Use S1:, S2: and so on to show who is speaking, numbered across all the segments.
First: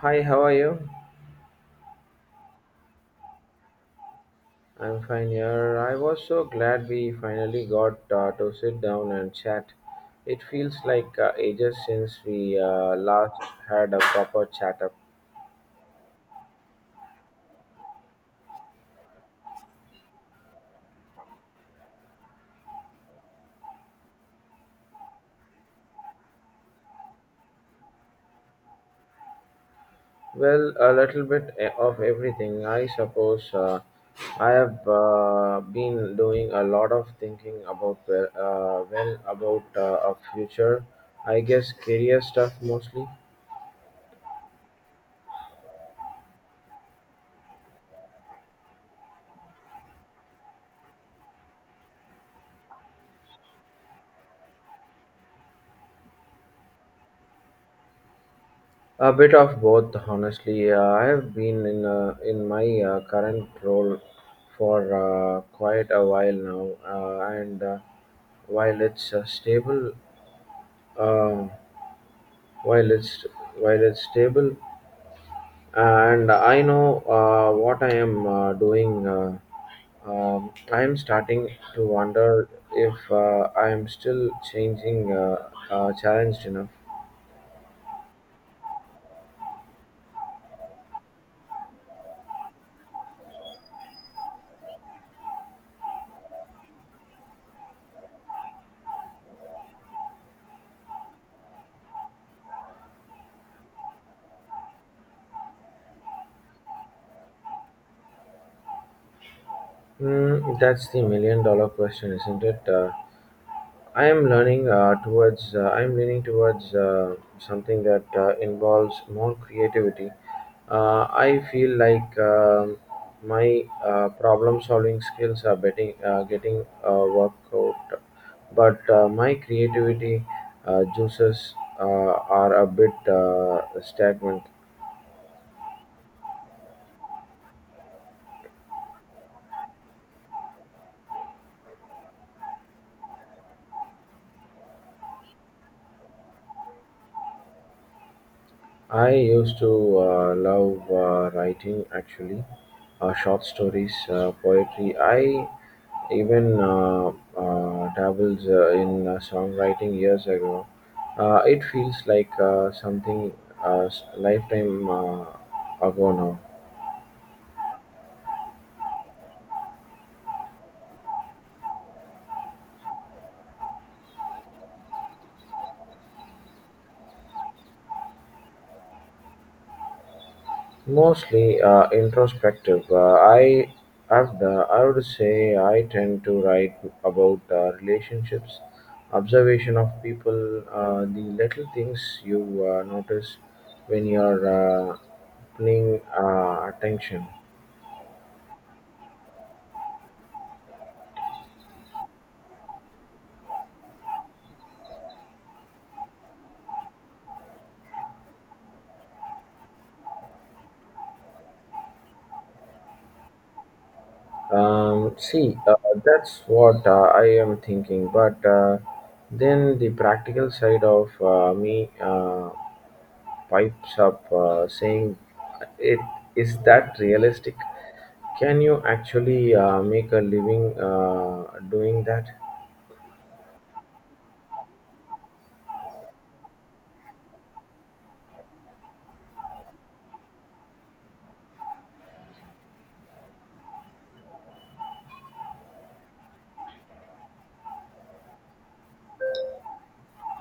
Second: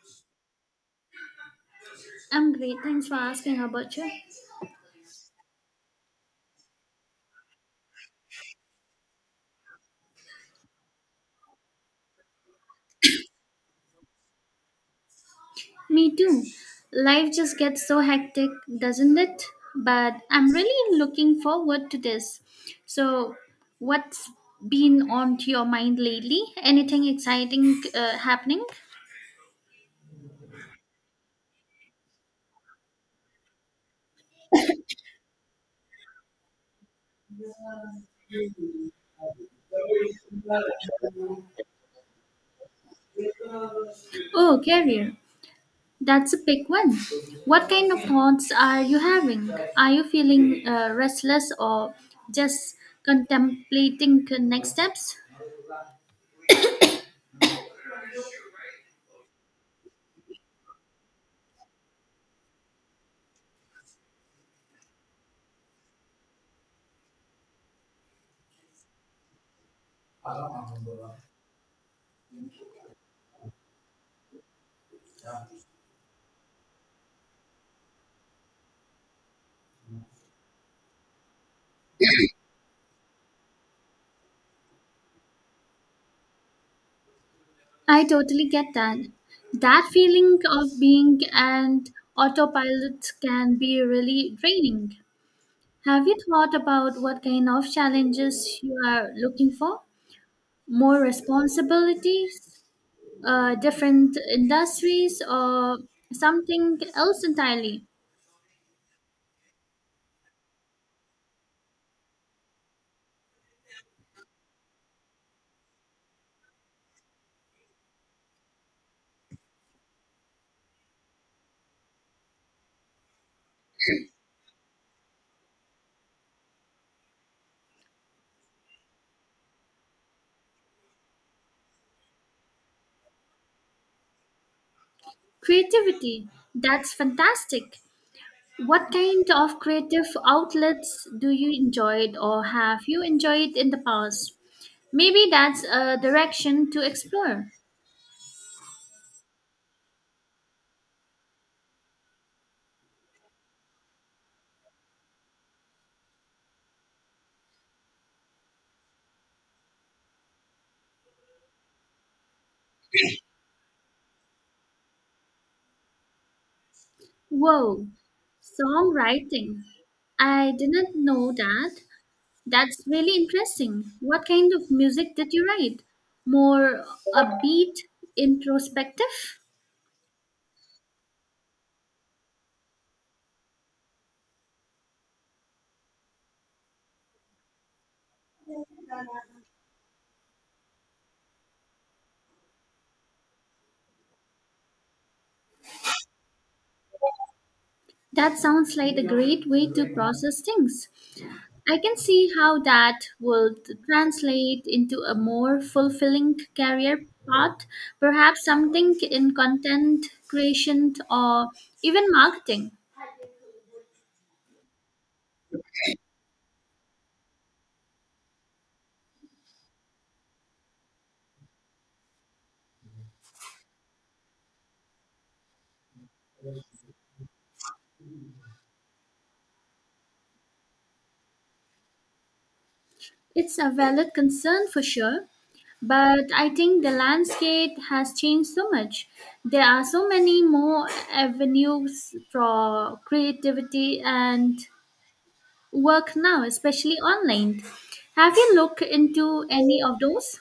S1: Hi, how are you?
S2: I'm great. Thanks for asking. How about you?
S1: I'm fine here. I was so glad we finally got to sit down and chat. It feels like ages since we last had a proper chat up.
S2: Me too. Life just gets so hectic, doesn't it? But I'm really looking forward to this. So, what's been on to your mind lately? Anything exciting happening?
S1: Well, a little bit of everything, I suppose. I have been doing a lot of thinking about about a future. I guess career stuff mostly.
S2: Oh, career. That's a big one. What kind of thoughts are you having? Are you feeling restless or just contemplating next steps?
S1: A bit of both, honestly. I have been in my current role for quite a while now, and while it's uh, stable, uh, while it's while it's stable, and I know what I am doing. I am starting to wonder if I am still challenged enough.
S2: I totally get that. That feeling of being an autopilot can be really draining. Have you thought about what kind of challenges you are looking for? More responsibilities, different industries, or something else entirely?
S1: Mm, that's the million dollar question, isn't it? I am learning towards. I am leaning towards something that involves more creativity. I feel like my problem-solving skills are getting worked out, but my creativity juices uh, are a bit stagnant.
S2: Creativity, that's fantastic. What kind of creative outlets do you enjoyed or have you enjoyed in the past? Maybe that's a direction to explore.
S1: I used to love writing actually, short stories, poetry. I even dabbles in songwriting years ago. It feels like something a s lifetime ago now.
S2: Whoa, songwriting. I didn't know that. That's really interesting. What kind of music did you write? More upbeat, introspective?
S1: Mostly introspective. I would say I tend to write about relationships, observation of people, the little things you notice when you're paying attention.
S2: That sounds like a great way to process things. I can see how that would translate into a more fulfilling career path, perhaps something in content creation or even marketing.
S1: See, that's what I am thinking. But then the practical side of me pipes up saying, "It is that realistic? Can you actually make a living doing that?"
S2: It's a valid concern for sure, but I think the landscape has changed so much. There are so many more avenues for creativity and work now, especially online. Have you looked into any of those?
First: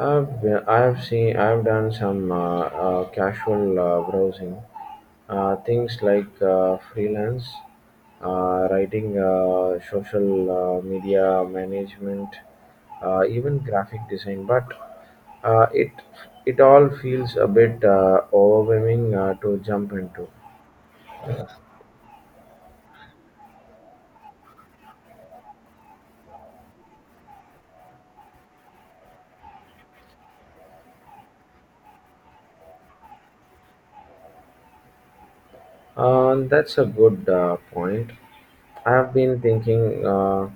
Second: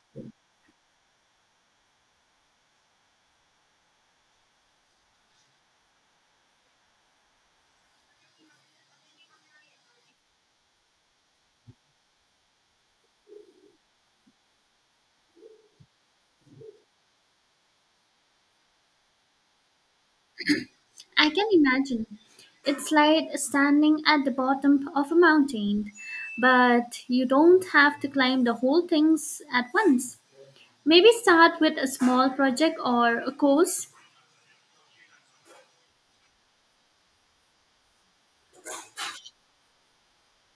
S1: I've done some casual browsing, things like freelance, writing, social media management, even graphic design. But uh, it it all feels a bit overwhelming to jump into.
S2: I can imagine. It's like standing at the bottom of a mountain, but you don't have to climb the whole things at once. Maybe start with a small project or a course.
S1: That's a good point. I've been thinking, uh,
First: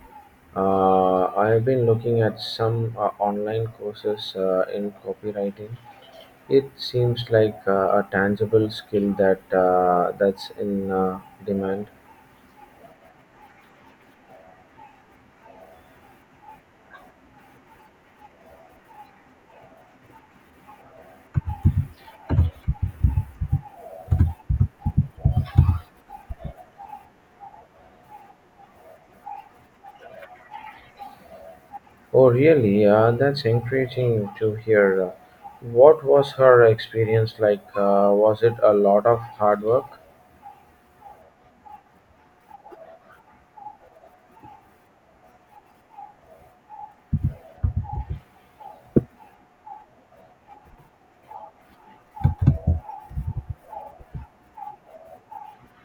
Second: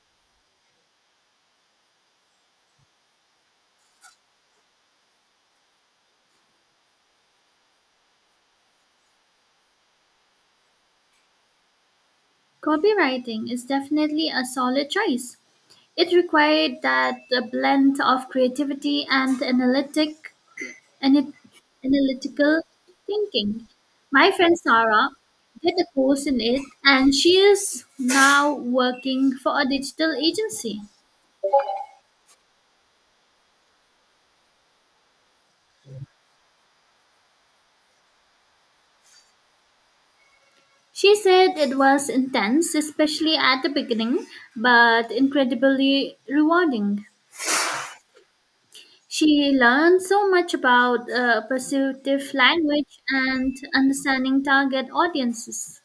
S1: I've been looking at some online courses in copywriting. It seems like a tangible skill that's in demand.
S2: Copywriting is definitely a solid choice. It required that blend of creativity and analytic and it analytical thinking. My friend Sarah did a course in it and she is now working for a digital agency.
S1: Oh, really? That's encouraging to hear. What was her experience like? Was it a lot of hard work?
S2: She said it was intense, especially at the beginning, but incredibly rewarding. She learned so much about persuasive language and understanding target audiences.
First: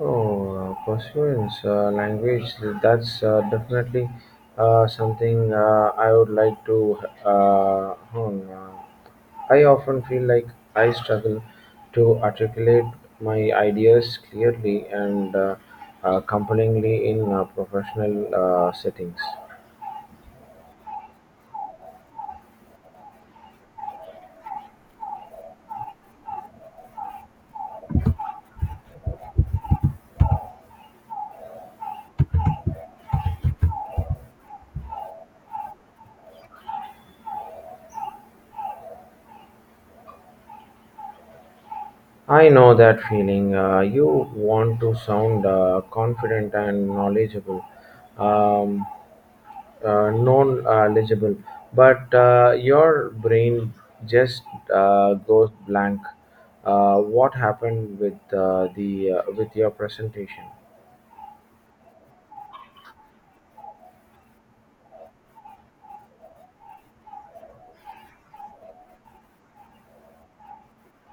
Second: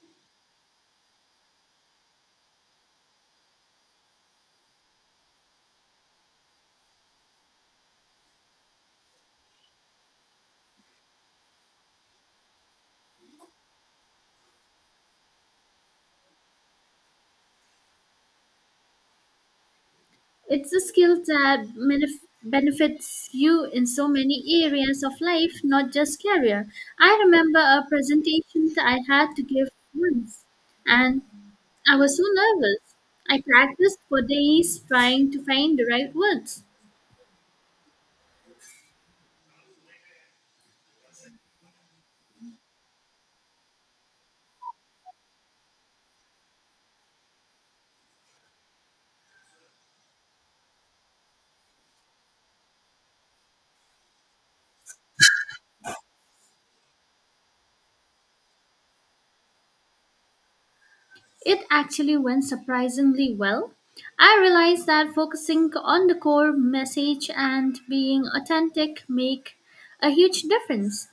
S1: Oh, Perseverance language, that's definitely something I would like to hone. I often feel like I struggle to articulate my ideas clearly and compellingly in professional settings.
S2: It's a skill that benefits you in so many areas of life, not just career. I remember a presentation that I had to give once, and I was so nervous. I practiced for days trying to find the right words.
S1: I know that feeling. You want to sound confident and knowledgeable. Um, Non-legible, but your brain just goes blank. What happened with the with your presentation?
S2: It actually went surprisingly well. I realized that focusing on the core message and being authentic make a huge difference.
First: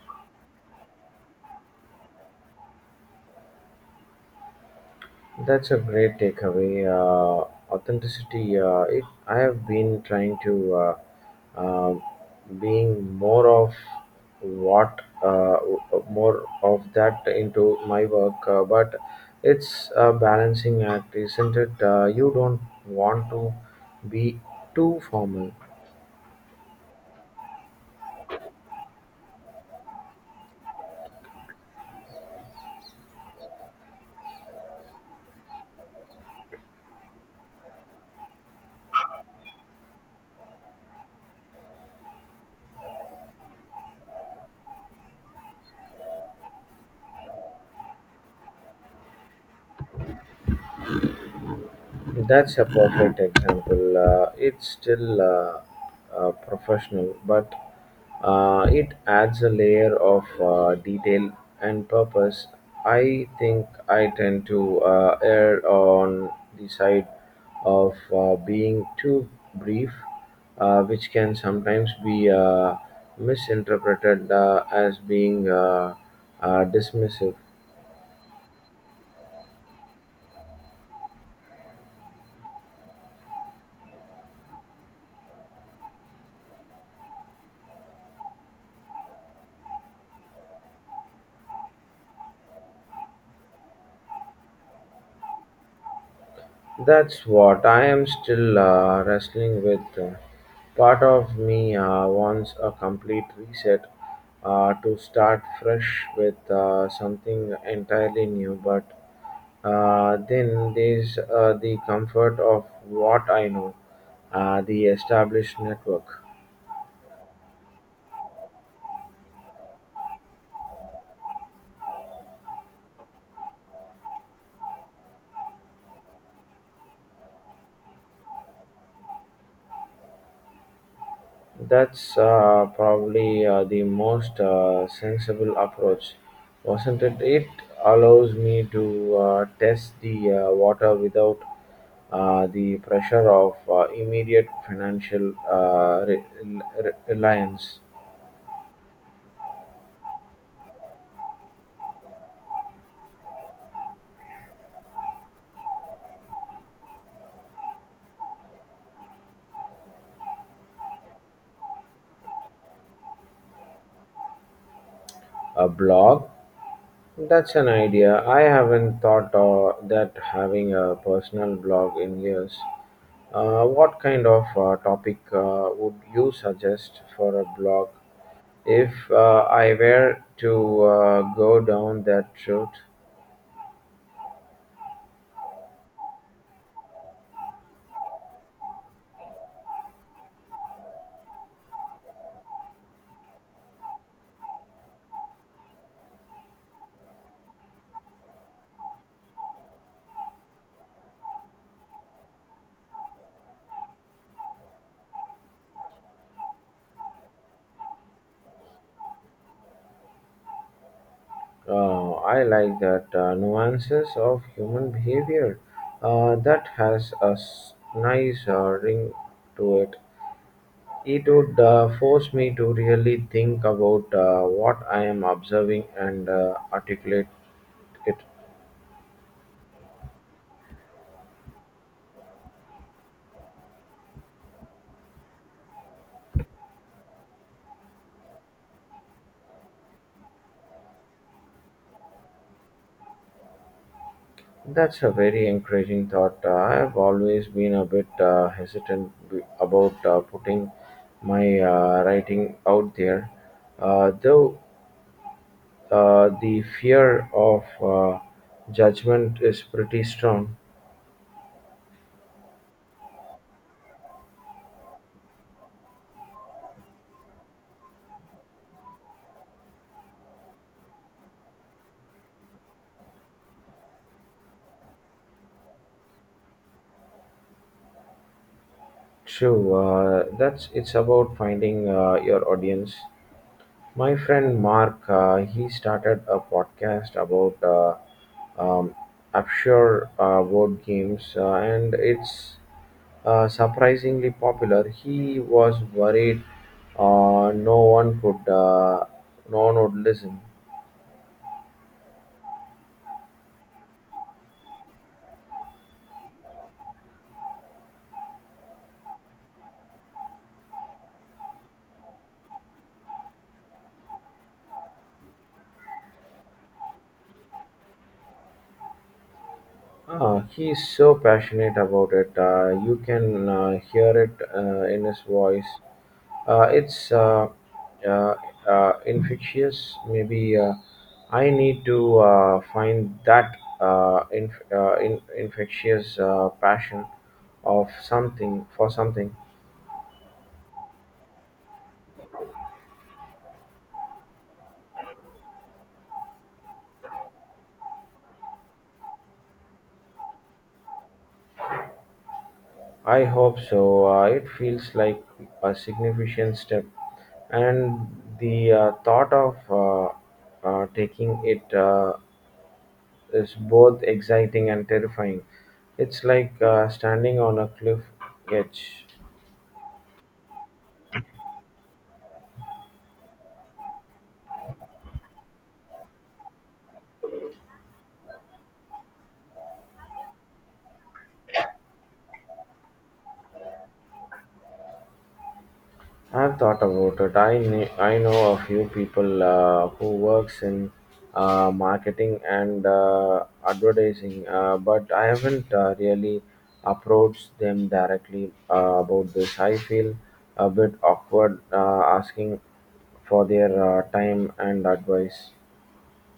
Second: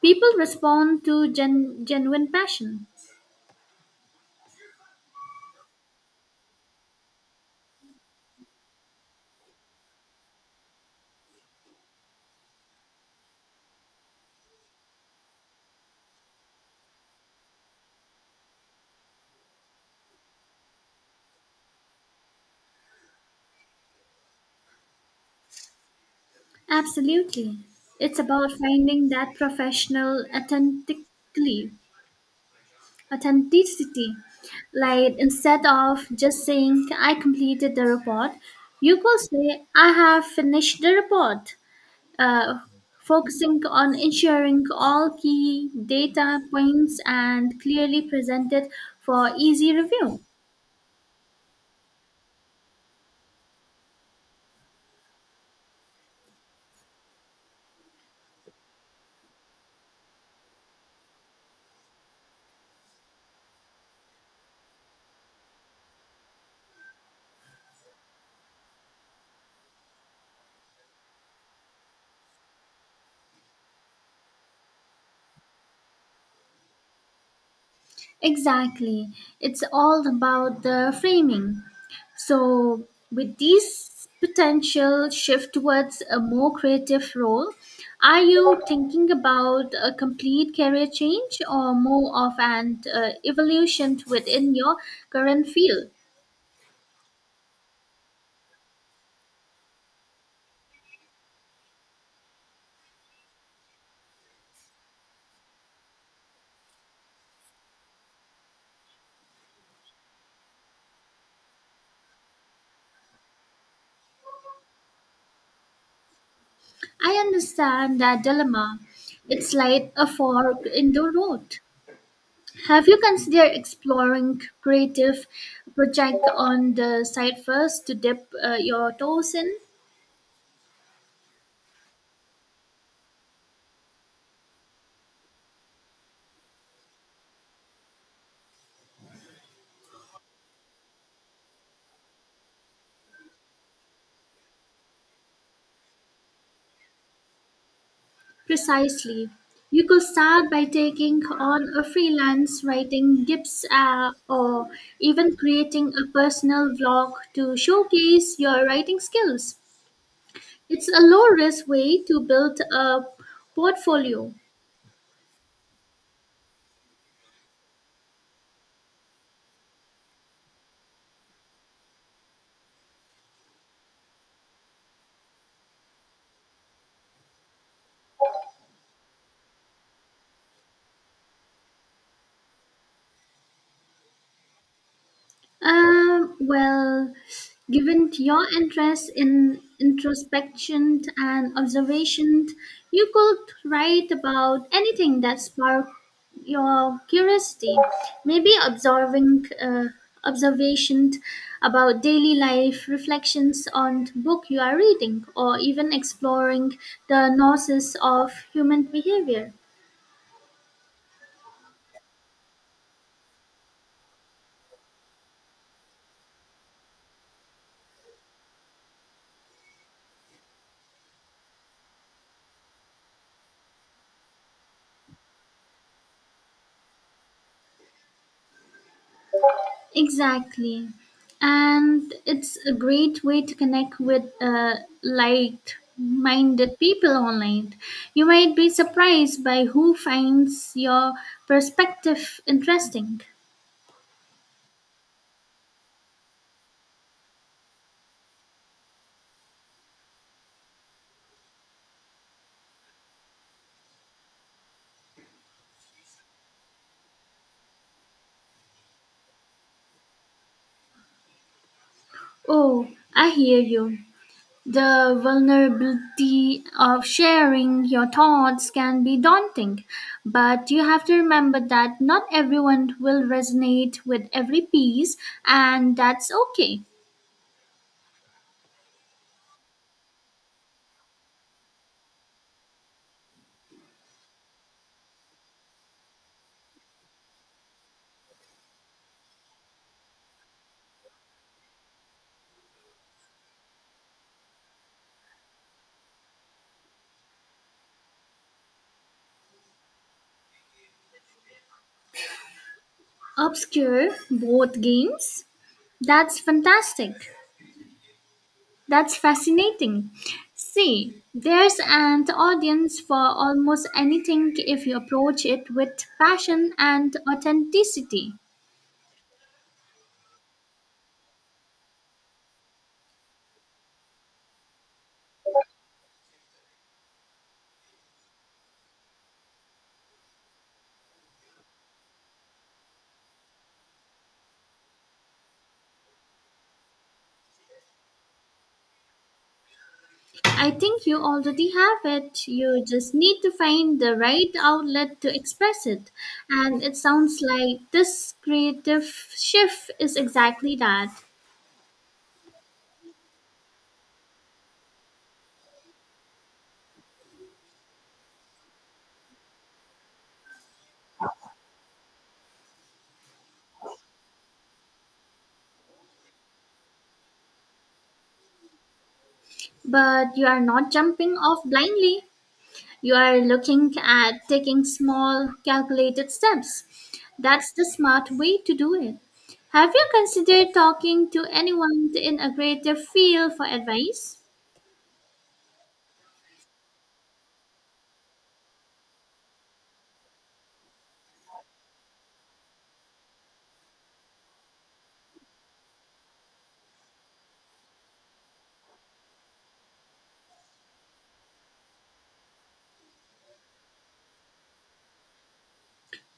S2: People respond to genuine passion.
S1: That's a great takeaway. Authenticity. I have been trying to uh, being more of what more of that into my work, but it's a balancing act, isn't it? You don't want to be too formal.
S2: Absolutely. It's about finding that professional authentically authenticity. Like instead of just saying I completed the report, you could say I have finished the report. Uh, Focusing on ensuring all key data points and clearly presented for easy review.
S1: That's a perfect example. It's still professional, but it adds a layer of detail and purpose. I think I tend to err on the side of being too brief, which can sometimes be misinterpreted as being dismissive.
S2: Exactly. It's all about the framing. So, with these potential shift towards a more creative role, are you thinking about a complete career change or more of an evolution within your current field?
S1: That's what I am still wrestling with. Part of me wants a complete reset to start fresh with something entirely new, but then there's the comfort of what I know, the established network.
S2: I understand that dilemma. It's like a fork in the road. Have you considered exploring creative project on the side first to dip your toes in?
S1: That's probably the most sensible approach, wasn't it? It allows me to test the water without the pressure of immediate financial reliance.
S2: Precisely. You could start by taking on a freelance writing gigs or even creating a personal blog to showcase your writing skills. It's a low risk way to build a portfolio.
S1: A blog? That's an idea. I haven't thought that having a personal blog in years. What kind of topic would you suggest for a blog if I were to go down that route?
S2: Well, given your interest in introspection and observation, you could write about anything that sparked your curiosity. Maybe observing observation about daily life, reflections on book you are reading, or even exploring the nuances of human behavior.
S1: I like that nuances of human behavior. That has a nice ring to it. It would force me to really think about what I am observing and articulate it.
S2: Exactly. And it's a great way to connect with like minded people online. You might be surprised by who finds your perspective interesting.
S1: That's a very encouraging thought. I've always been a bit hesitant about putting my writing out there, though the fear of judgment is pretty strong.
S2: Oh, I hear you. The vulnerability of sharing your thoughts can be daunting, but you have to remember that not everyone will resonate with every piece, and that's okay.
S1: True, that's it's about finding your audience. My friend Mark, he started a podcast about um, offshore board games, and it's surprisingly popular. He was worried uh, no one could, uh, no one would listen.
S2: Obscure board games. That's fantastic. That's fascinating. See, there's an audience for almost anything if you approach it with passion and authenticity.
S1: He is so passionate about it. You can hear it in his voice. It's uh, infectious. Maybe I need to find that infectious passion of something for something.
S2: I think you already have it. You just need to find the right outlet to express it. And it sounds like this creative shift is exactly that.
S1: I hope so. It feels like a significant step, and the thought of taking it is both exciting and terrifying. It's like standing on a cliff edge.
S2: But you are not jumping off blindly. You are looking at taking small, calculated steps. That's the smart way to do it. Have you considered talking to anyone in a greater field for advice?
S1: I've thought about it. I know a few people who works in marketing and advertising, but I haven't really approached them directly about this. I feel a bit awkward asking for their time and advice.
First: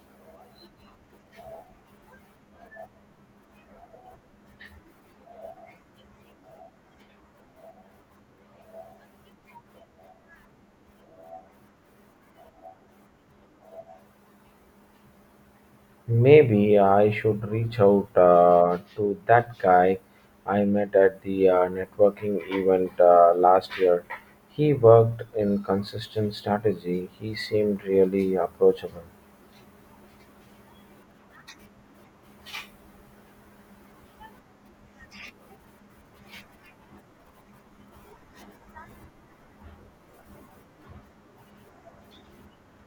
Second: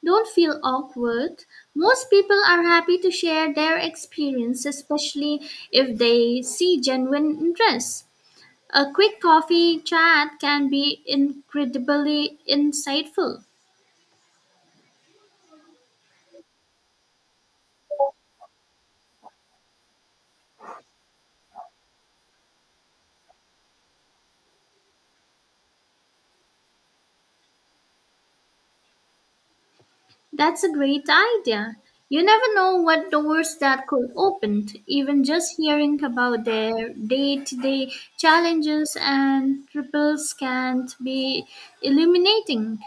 S2: Don't feel awkward. Most people are happy to share their experience, especially if they see genuine interest. A quick coffee chat can be incredibly insightful.
S1: Maybe I should reach out to that guy I met at the networking event last year. He worked in consistent strategy. He seemed really approachable.
S2: That's a great idea. You never know what doors that could open. Even just hearing about their day to day challenges and ripples can be illuminating.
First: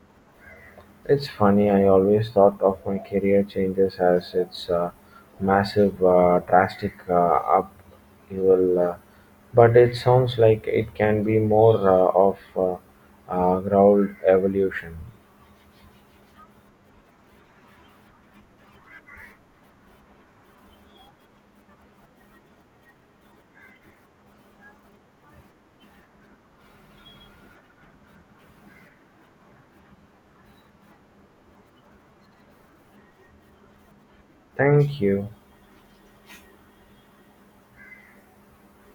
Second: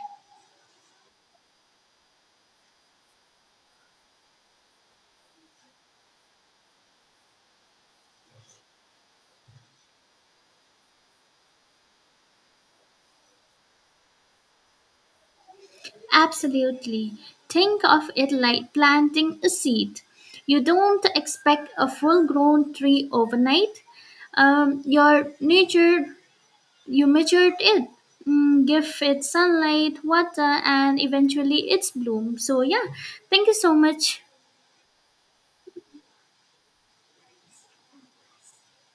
S1: It's funny, I always thought of my career changes as its massive, drastic upheaval, but it sounds like it can be more of ground evolution.
S2: Absolutely. Think of it like planting a seed. You don't expect a full grown tree overnight. Your nature You matured it, mm, give it sunlight, water, and eventually its bloom. So, yeah, thank you so much.
S1: Thank you.